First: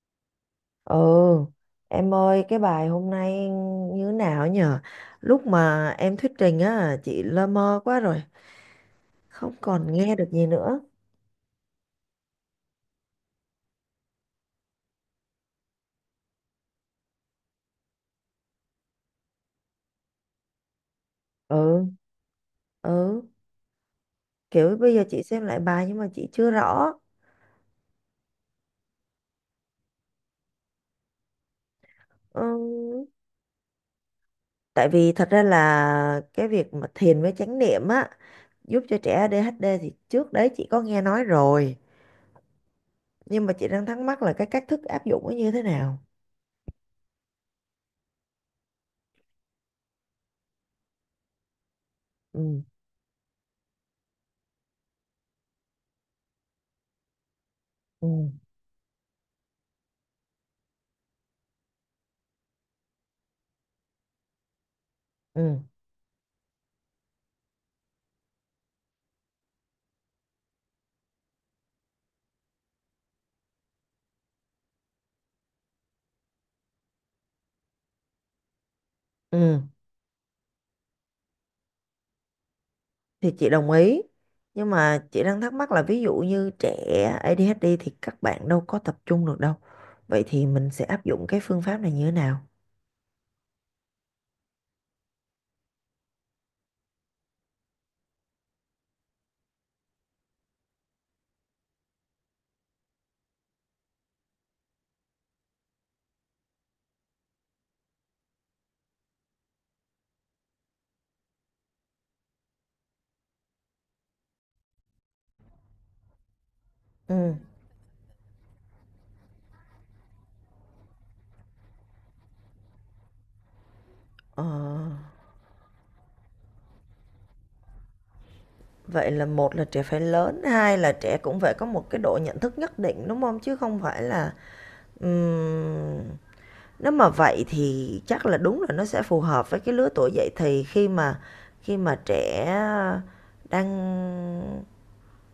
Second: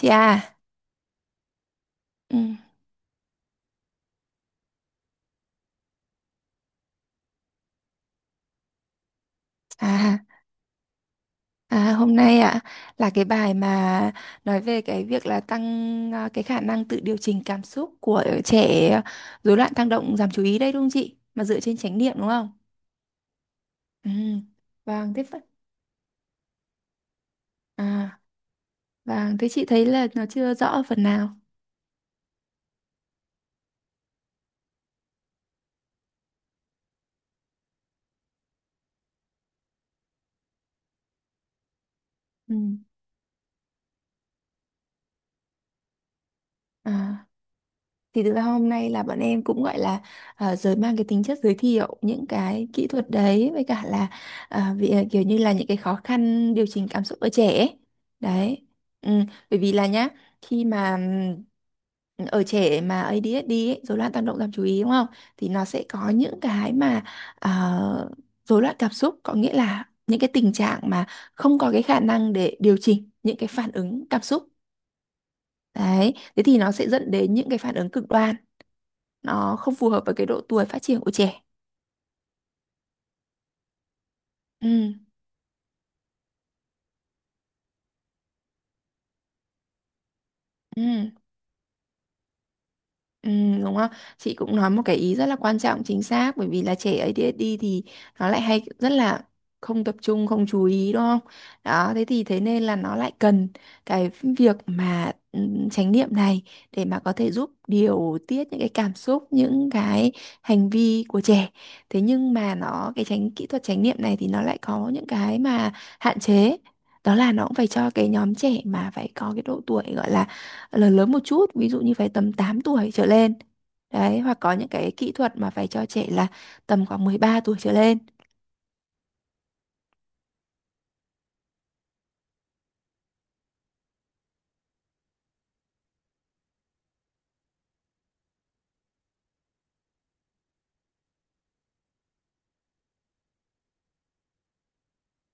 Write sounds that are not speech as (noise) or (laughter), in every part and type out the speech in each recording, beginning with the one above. Chị à. Ừ, em Ừ. ơi cái bài hôm nay như thế nào nhờ? Lúc mà em thuyết trình á, chị lơ mơ quá rồi, không còn nghe à, được gì nữa. à, hôm nay ạ là cái bài mà nói về cái việc là tăng, cái khả năng tự điều chỉnh cảm xúc của trẻ rối loạn tăng động giảm chú ý đấy, đúng không chị? Mà dựa trên Ừ, chánh niệm, đúng không? ừ, Ừ. kiểu bây giờ Vâng, chị thế phần, xem lại bài nhưng mà chị chưa rõ. à, vâng, thế chị thấy là nó chưa rõ phần nào. Ừ, tại vì thật ra là cái việc mà thiền với chánh niệm á, giúp cho trẻ ADHD thì trước đấy chị có nghe nói rồi. Ừ. Nhưng mà chị đang thắc mắc là cái cách thức áp dụng nó như thế nào? À. Thì thực ra hôm nay là bọn em cũng gọi là, giới mang cái tính chất giới thiệu những Ừ, cái kỹ thuật đấy, với cả là, vì, kiểu như là những cái khó khăn điều chỉnh cảm xúc ở trẻ ấy. ừ, Đấy. Ừ, bởi vì là nhá, khi mà, ở trẻ mà ADHD ấy, rối loạn tăng động giảm chú ý đúng không? Thì ừ, nó sẽ có những cái mà, ờ, rối loạn cảm xúc, có nghĩa là những cái tình trạng mà không có cái khả năng để điều chỉnh những cái phản ứng cảm xúc. Đấy, thế thì nó sẽ dẫn đến những cái phản ứng cực đoan, nó ừ. không phù hợp với cái độ tuổi phát triển của trẻ. Thì chị đồng ý Ừ, nhưng mà chị đang thắc mắc là ví dụ như trẻ ADHD thì các bạn đâu có tập trung được đâu, vậy thì mình sẽ áp ừ. dụng cái phương pháp này như thế nào? Ừ, đúng không? Chị cũng nói một cái ý rất là quan trọng, chính xác, bởi vì là trẻ ADHD thì nó lại hay rất là không tập trung, không chú ý đúng không? Đó, thế thì thế nên là nó lại cần cái việc mà, chánh niệm này để mà có thể giúp điều tiết những cái cảm xúc, những cái hành vi của trẻ. Thế nhưng mà nó cái chánh kỹ thuật chánh niệm này thì nó lại có những cái mà hạn chế. Đó ừ là nó cũng phải cho cái nhóm trẻ mà phải có cái độ tuổi gọi là, ờ, lớn lớn một chút, ví dụ như phải tầm 8 tuổi trở lên đấy, hoặc ờ, có những cái kỹ thuật mà phải cho trẻ là tầm khoảng 13 tuổi trở lên. Vậy là một là trẻ phải lớn, hai là trẻ cũng phải có một cái độ nhận thức nhất định đúng không, chứ không phải là ừm, nếu mà vậy thì chắc là đúng là nó sẽ phù hợp với cái lứa tuổi dậy thì, khi mà trẻ đang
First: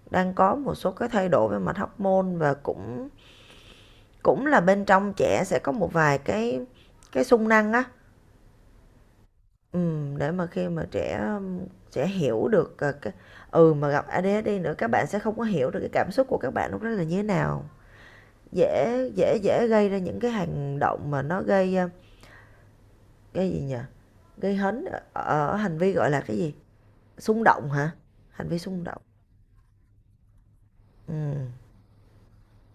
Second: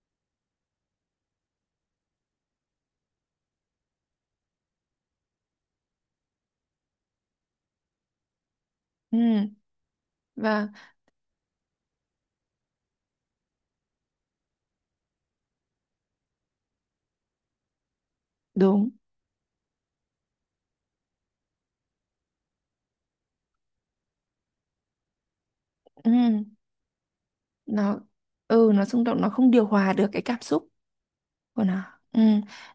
đang có một số cái thay đổi về mặt hormone, và cũng cũng là bên trong trẻ sẽ có một vài cái xung năng á. Ừ, Để mà khi và mà trẻ trẻ hiểu được, cái mà gặp ADHD nữa, các bạn sẽ không có hiểu được cái cảm xúc của các bạn lúc đó là như thế nào, đúng. dễ dễ dễ gây ra những cái hành động mà nó gây, gây gì nhỉ? Gây hấn ở ở hành vi, gọi Ừ, là, cái gì? Xung động hả? nó, Hành vi ừ xung nó động, xung động, nó không điều hòa được cái cảm xúc ừm, của nó. Ừ,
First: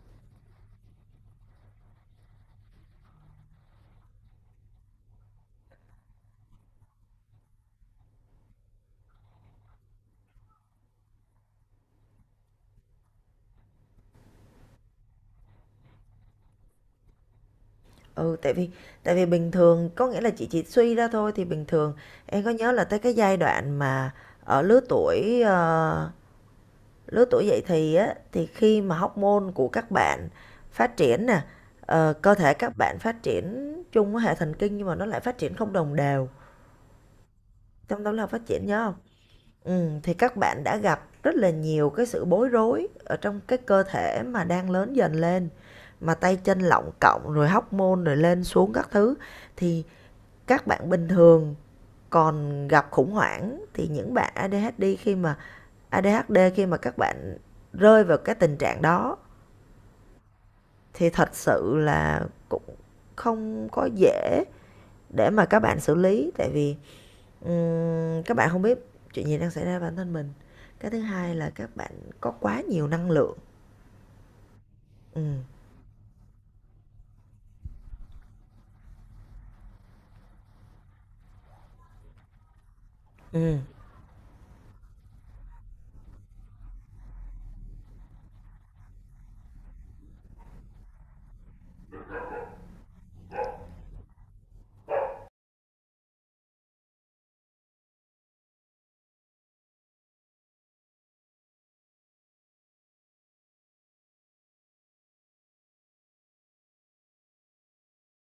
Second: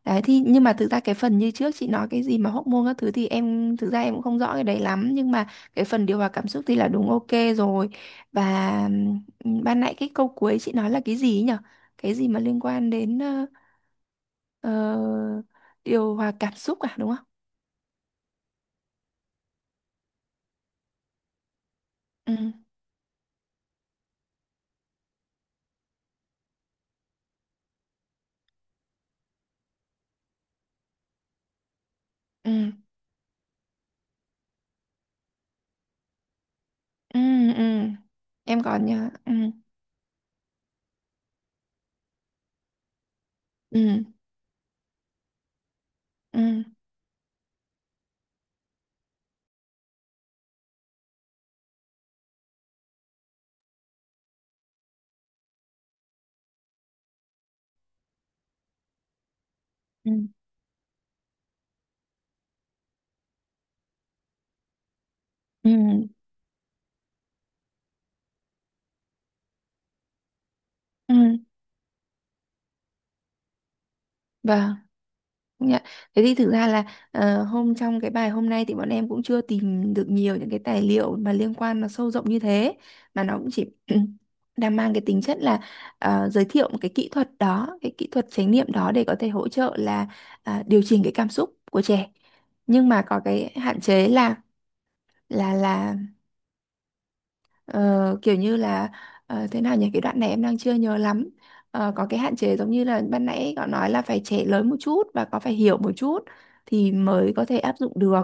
đấy, thì nhưng mà thực ra cái phần như trước chị nói cái gì mà hormone các thứ thì em thực ra em cũng không rõ cái đấy lắm, nhưng mà cái phần điều hòa cảm xúc thì là đúng, ok rồi. Và, ừ, ban nãy cái câu cuối chị nói là cái gì ấy nhở, cái gì mà liên quan đến, Ờ, điều hòa cảm xúc à đúng không? ừ, tại vì bình thường, có nghĩa là chị chỉ suy ra thôi, thì bình thường Ừ, em có nhớ là tới cái giai đoạn mà ở lứa tuổi, lứa tuổi dậy thì á, thì khi mà hormone của các bạn phát triển nè, cơ thể ừ, các bạn phát triển chung với hệ thần kinh nhưng mà nó lại phát triển không đồng đều, ừ, ừ. trong đó là phát Em triển nhớ còn hông? nhớ. Ừ, Thì các bạn đã gặp rất là nhiều cái sự bối rối ở trong cái cơ ừ, thể mà đang lớn dần lên, mà tay chân ừ, lọng cộng rồi hormone rồi lên xuống các thứ. Thì các bạn bình thường còn gặp khủng hoảng, thì những bạn ADHD khi mà các bạn rơi vào cái tình trạng đó ừ, thì thật sự là cũng không có dễ để mà các ừ, bạn xử lý, tại vì các bạn không biết chuyện gì đang xảy ra với bản thân mình. Cái thứ ừ. hai là các bạn có quá nhiều năng lượng. Vâng. ừ Dạ. Thế thì thực ra là, hôm trong cái bài hôm nay thì bọn em cũng chưa tìm được nhiều những cái tài liệu mà liên quan nó sâu rộng như thế, mà nó cũng ừ chỉ (clears throat) đang mang cái tính chất là, giới thiệu một cái kỹ thuật đó, cái kỹ thuật chánh niệm đó để có thể hỗ trợ là, điều chỉnh cái cảm xúc của trẻ. Nhưng mà có cái hạn chế là, là, ờ, kiểu như là, thế nào nhỉ, cái đoạn này em đang chưa nhớ lắm. Ờ, có cái hạn chế giống như là ban nãy cậu nói là phải trẻ lớn một chút và có phải hiểu một chút thì mới có thể áp dụng được.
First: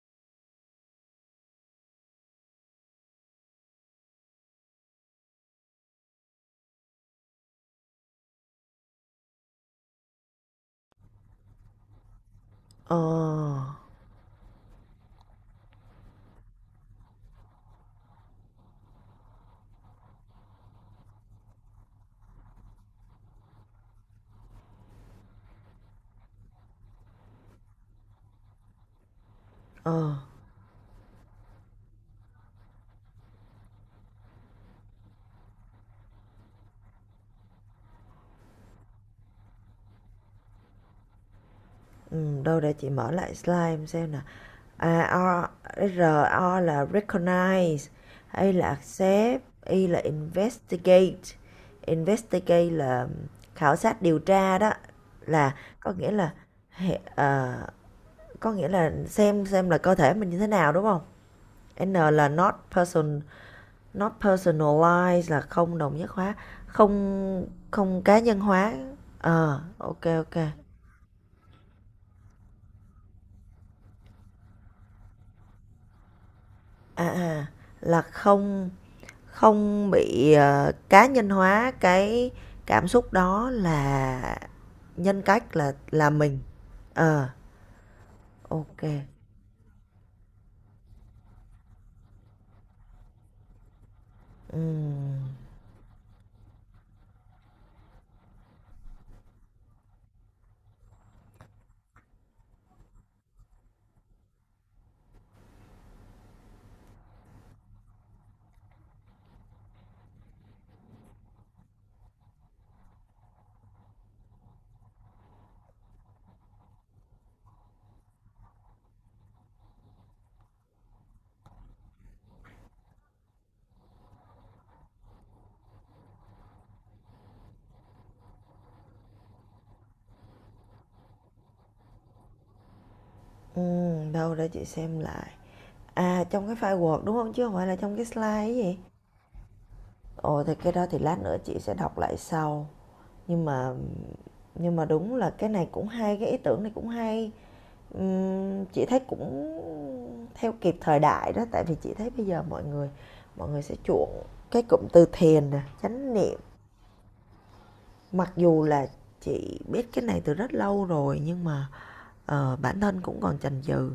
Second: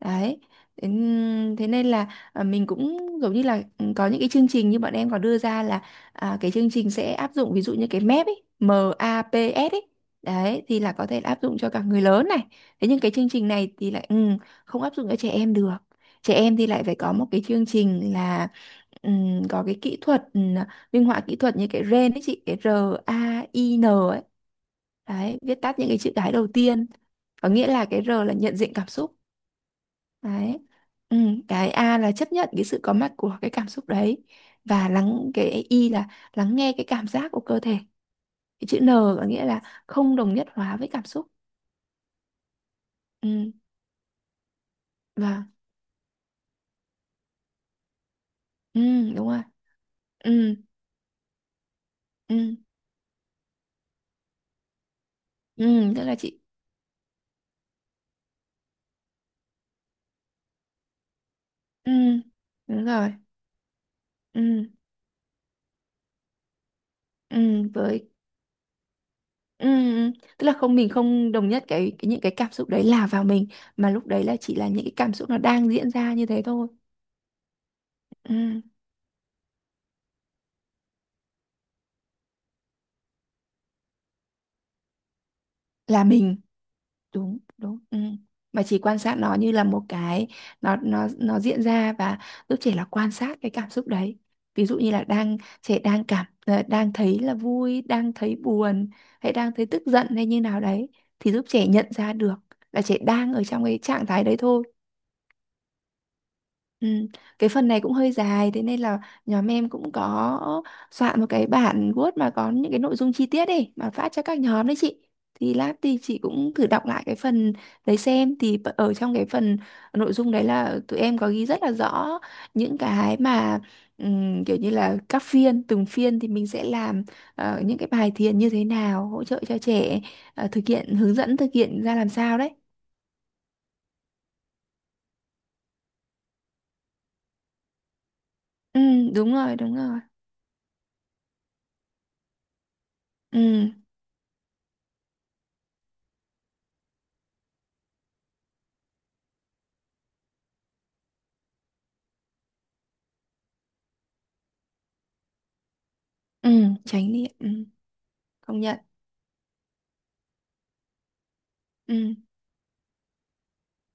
Đấy, thế, thế nên là, mình cũng giống như là, có những cái chương trình như bọn em có đưa ra là, cái chương trình sẽ áp dụng ví dụ như cái mép ấy, MAPS ấy. Đấy thì là có thể áp dụng cho cả người lớn này. Thế ờ nhưng cái chương trình này thì lại, không áp dụng cho trẻ em được. Trẻ em thì lại phải có một cái chương trình là, có cái kỹ thuật, minh họa kỹ thuật như cái RAIN ấy chị, cái RAIN ấy. Đấy, viết tắt những cái chữ cái đầu tiên, có nghĩa là cái R là nhận diện cảm xúc. ờ Đấy. Cái A là chấp nhận cái sự có mặt của cái cảm xúc đấy. Và lắng, cái I là lắng nghe cái cảm giác của cơ thể. Cái chữ N có nghĩa là không đồng nhất hóa với cảm xúc. ừ, đâu để chị mở lại Ừm, slide xem nè. và, À, R o, là recognize, A là đúng rồi. accept, I là Ừm, investigate. ừm, Investigate là khảo sát điều tra đó, là có tức nghĩa là là chị. hệ- ờ, có nghĩa là xem là cơ thể mình như thế nào, đúng không? N Ừm, là not đúng rồi. person, not Ừm, personalized, là không đồng nhất hóa, không không với. cá nhân hóa. Ừ, Ok ừ. ok. Tức là không, mình không đồng nhất cái những cái cảm xúc đấy là vào mình, mà lúc đấy là chỉ là những cái cảm xúc nó đang diễn ra như thế thôi. À à là Ừ, không. Không bị, cá nhân hóa, cái cảm xúc đó là nhân cách, là là mình. mình, Ờ, đúng đúng ừ. Mà chỉ ok. quan sát nó như là một cái, nó diễn ra, và giúp trẻ là quan sát cái cảm xúc đấy. Ví dụ như là Ừm, đang trẻ đang cảm, đang thấy là vui, đang thấy buồn, hay đang thấy tức giận, hay như nào đấy, thì giúp trẻ nhận ra được là trẻ đang ở trong cái trạng thái đấy thôi. Ừ. Cái phần này cũng hơi dài, thế nên là nhóm em cũng có soạn một cái bản Word mà có những cái nội dung chi tiết ấy, mà phát cho các nhóm đấy chị. Thì lát thì chị cũng thử đọc lại cái phần đấy xem, thì ở trong cái phần nội dung đấy là tụi em có ghi rất là rõ những cái mà, kiểu như là các phiên, từng phiên thì mình sẽ làm, những cái bài thiền như thế nào hỗ trợ cho trẻ, thực hiện, hướng dẫn thực hiện ra làm sao đấy. Đâu để chị xem lại. À, trong cái file Word, đúng không? Chứ không phải là trong cái slide ấy gì? Ừ, đúng rồi, đúng rồi. Ồ, thì cái đó thì lát nữa chị sẽ đọc lại sau. Nhưng Ừ, mà đúng là cái này cũng hay, cái ý tưởng này cũng hay. Chị thấy cũng theo kịp thời đại đó, tại vì chị thấy bây giờ mọi người sẽ chuộng cái cụm từ thiền nè, chánh niệm. ừ, tránh đi. Ừ. Mặc Công dù nhận. là chị biết cái này từ rất lâu rồi nhưng mà Ừ, bản thân cũng còn chần chừ.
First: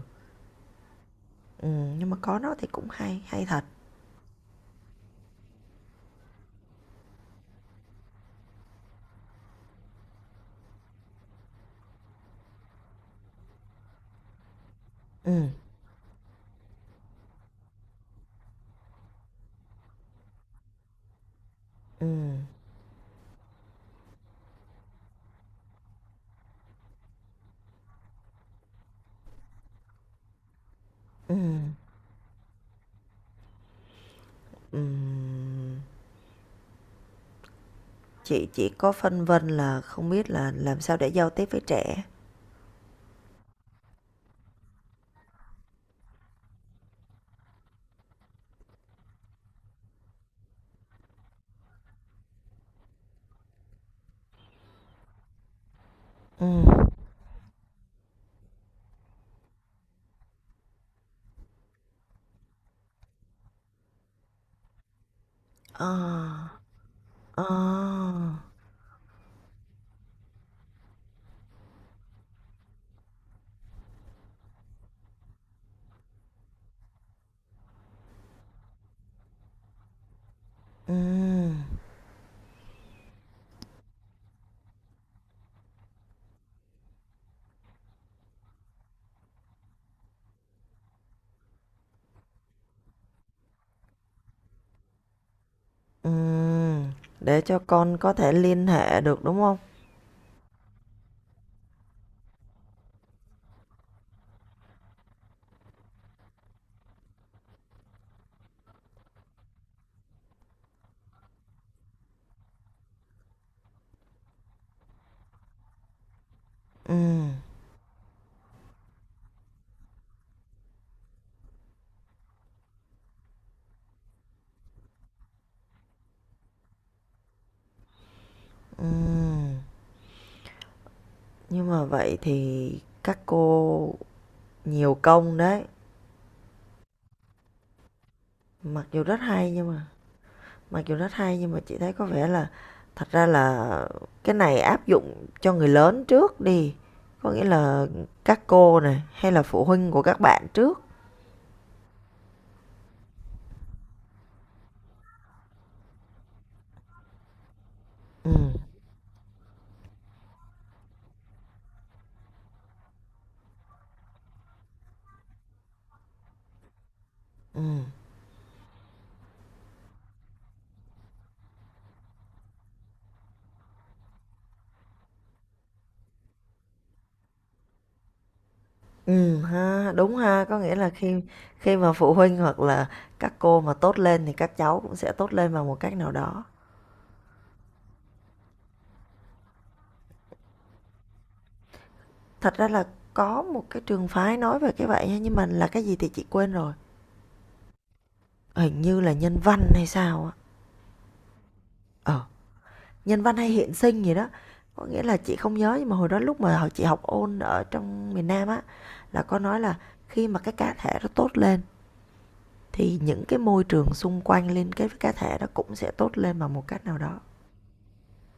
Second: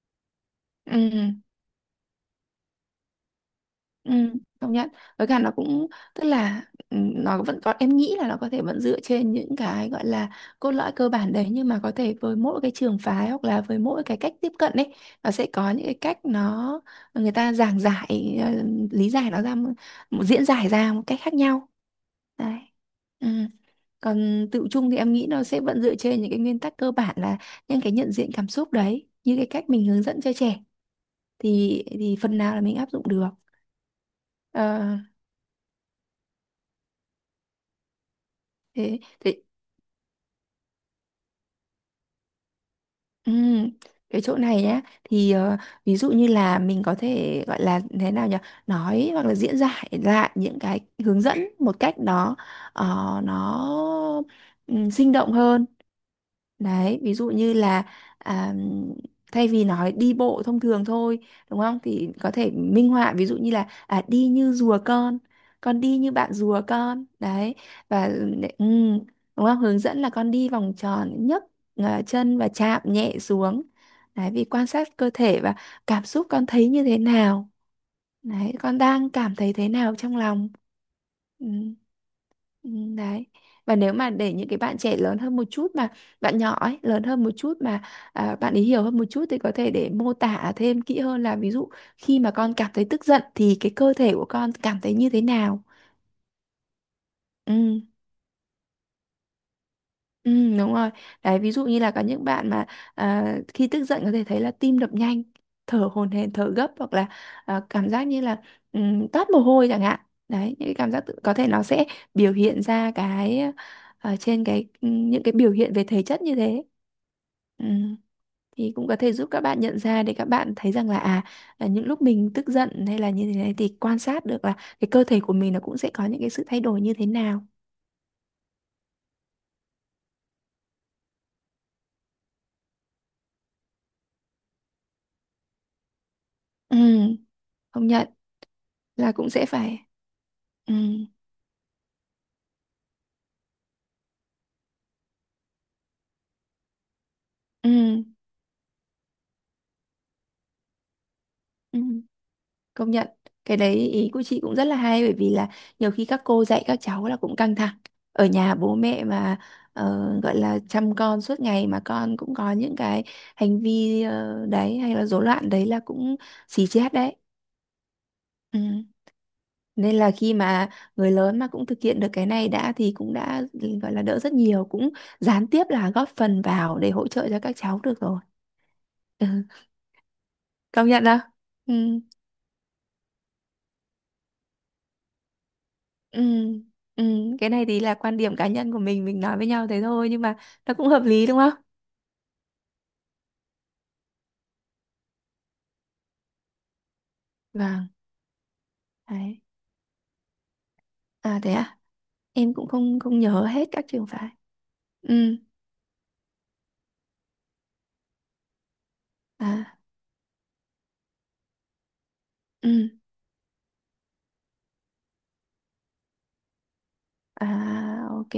ừ, Nhưng mà có nó thì cũng hay, hay thật. ừ, công nhận. Với cả nó cũng, tức là, nó vẫn có, em nghĩ là nó có thể vẫn dựa trên những cái gọi là cốt lõi cơ bản đấy, nhưng mà có thể với mỗi cái trường phái hoặc là với mỗi cái cách tiếp cận ấy, nó sẽ Ừm, có những cái cách nó người ta giảng giải, lý giải nó ra một, một diễn giải ra một cách khác nhau. ừm, Đấy, ừ. Còn tự chung thì em nghĩ nó sẽ vẫn dựa trên những cái nguyên tắc cơ bản là những cái nhận diện cảm xúc đấy, như cái cách mình hướng dẫn cho trẻ ừm, thì, phần nào là mình áp dụng được. Ờ, ừm. Chị chỉ có thế phân thế. vân là không biết là làm sao để giao tiếp với trẻ. Ừm, cái chỗ này nhá, thì, ví dụ như là mình có thể gọi là thế nào nhỉ, nói hoặc là diễn giải lại những cái hướng dẫn một cách đó, nó, nó, sinh động hơn. Ừm. Đấy, ví dụ như là, à, thay vì nói đi bộ thông thường thôi, đúng không? Thì có thể minh họa ví dụ như là, đi như rùa con đi như bạn Ờ. rùa con. Ờ. Đấy, và, ừ, đúng không? Hướng dẫn là con đi vòng tròn, nhấc, chân và chạm nhẹ xuống. Đấy, vì quan sát cơ thể và cảm xúc con thấy như thế nào. Đấy, con đang cảm thấy thế nào trong lòng? Ừ, Ừm. ừ, đấy. Và nếu mà để những cái bạn trẻ lớn hơn một chút, mà bạn nhỏ ấy, lớn hơn một chút, mà, bạn ấy hiểu hơn một chút, thì có thể để mô tả thêm kỹ hơn là ví dụ khi mà con cảm thấy tức giận thì cái cơ thể của con cảm thấy như thế nào? Ừm, để cho Ừ. con có thể liên hệ được, đúng không? Ừ, đúng rồi. Đấy, ví dụ như là có những bạn mà, khi tức giận có thể thấy là tim đập nhanh, thở hổn hển, thở gấp, hoặc là, cảm giác như là, toát mồ hôi chẳng hạn. Đấy, những cái cảm giác tự, có thể nó sẽ biểu hiện ra cái, trên cái, những cái biểu hiện về thể chất như thế. Ừm, Ừ. Thì cũng có thể giúp các bạn nhận ra để các bạn thấy rằng là, à, là những lúc mình tức giận hay là như thế này thì quan sát được là cái cơ thể của mình nó cũng sẽ có những cái sự thay đổi như thế nào. ừm, nhưng mà vậy thì các cô nhiều công đấy. Ừ, công nhận. Mặc dù Là rất cũng sẽ hay nhưng phải, mà ừ, chị thấy có vẻ là thật ra là cái này áp dụng cho người lớn trước đi, có nghĩa ừ, là các cô này hay là phụ huynh của các bạn trước. ừ, công nhận. Cái đấy ý của chị cũng rất là hay, bởi vì là nhiều khi các cô dạy các cháu là cũng căng thẳng, ở Ừm, nhà bố mẹ mà, gọi là chăm con suốt ngày mà con cũng có những cái hành vi, đấy hay là rối loạn đấy, là cũng xì chết đấy. ừm. Ừ. Nên là khi mà người lớn mà cũng thực hiện được cái này đã thì cũng đã gọi là đỡ rất nhiều, cũng gián tiếp là góp phần vào để hỗ trợ cho các cháu được rồi. Ừ, Ha, đúng ha, có nghĩa công là nhận không? khi khi Ừ, mà phụ huynh hoặc là các cô mà tốt lên thì các cháu cũng sẽ tốt lên bằng một cách nào ừ, đó. ừ. Cái này thì là quan điểm cá nhân của mình nói với nhau thế thôi, nhưng mà nó cũng hợp lý đúng không? Thật ra là có một cái trường phái nói về cái vậy nha, nhưng mà là cái gì thì chị quên rồi. Vâng, Hình như là nhân đấy. văn hay sao á. À thế à? Ờ, Em cũng không, không nhân văn nhớ hay hết hiện các sinh trường gì đó. phái. Có nghĩa là chị Ừ, không nhớ, nhưng mà hồi đó lúc mà hồi chị học ôn ở trong miền Nam á là có nói là à, khi mà cái cá thể nó tốt lên ừ, thì những cái môi trường xung quanh liên kết với cá thể đó cũng sẽ tốt lên bằng một cách nào đó. à, ok,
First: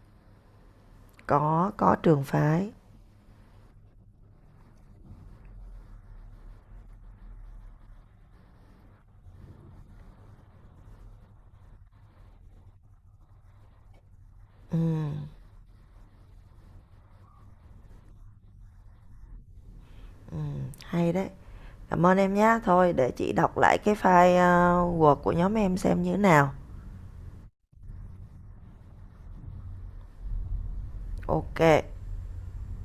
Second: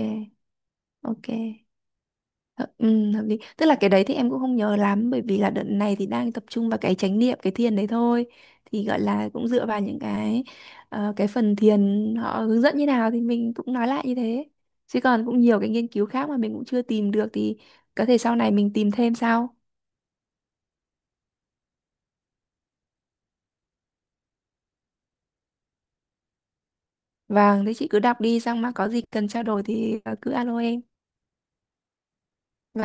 ok. Có trường phái. Ừ, hợp lý. Tức là cái đấy thì em cũng không nhớ lắm, bởi vì là đợt này thì đang tập trung vào cái chánh niệm, cái thiền đấy thôi. Thì gọi là cũng dựa vào những cái, cái phần thiền họ hướng dẫn như nào thì mình cũng nói lại như thế. ừ, Chứ còn cũng nhiều cái nghiên cứu khác mà mình cũng chưa tìm được, thì có thể sau này mình tìm thêm sau. ừ, Hay đấy, cảm ơn em nhé, thôi để chị đọc lại cái file Word của nhóm em xem như thế nào. Vâng, thế chị cứ đọc đi, xong mà có gì cần trao đổi thì, cứ alo em. Ok.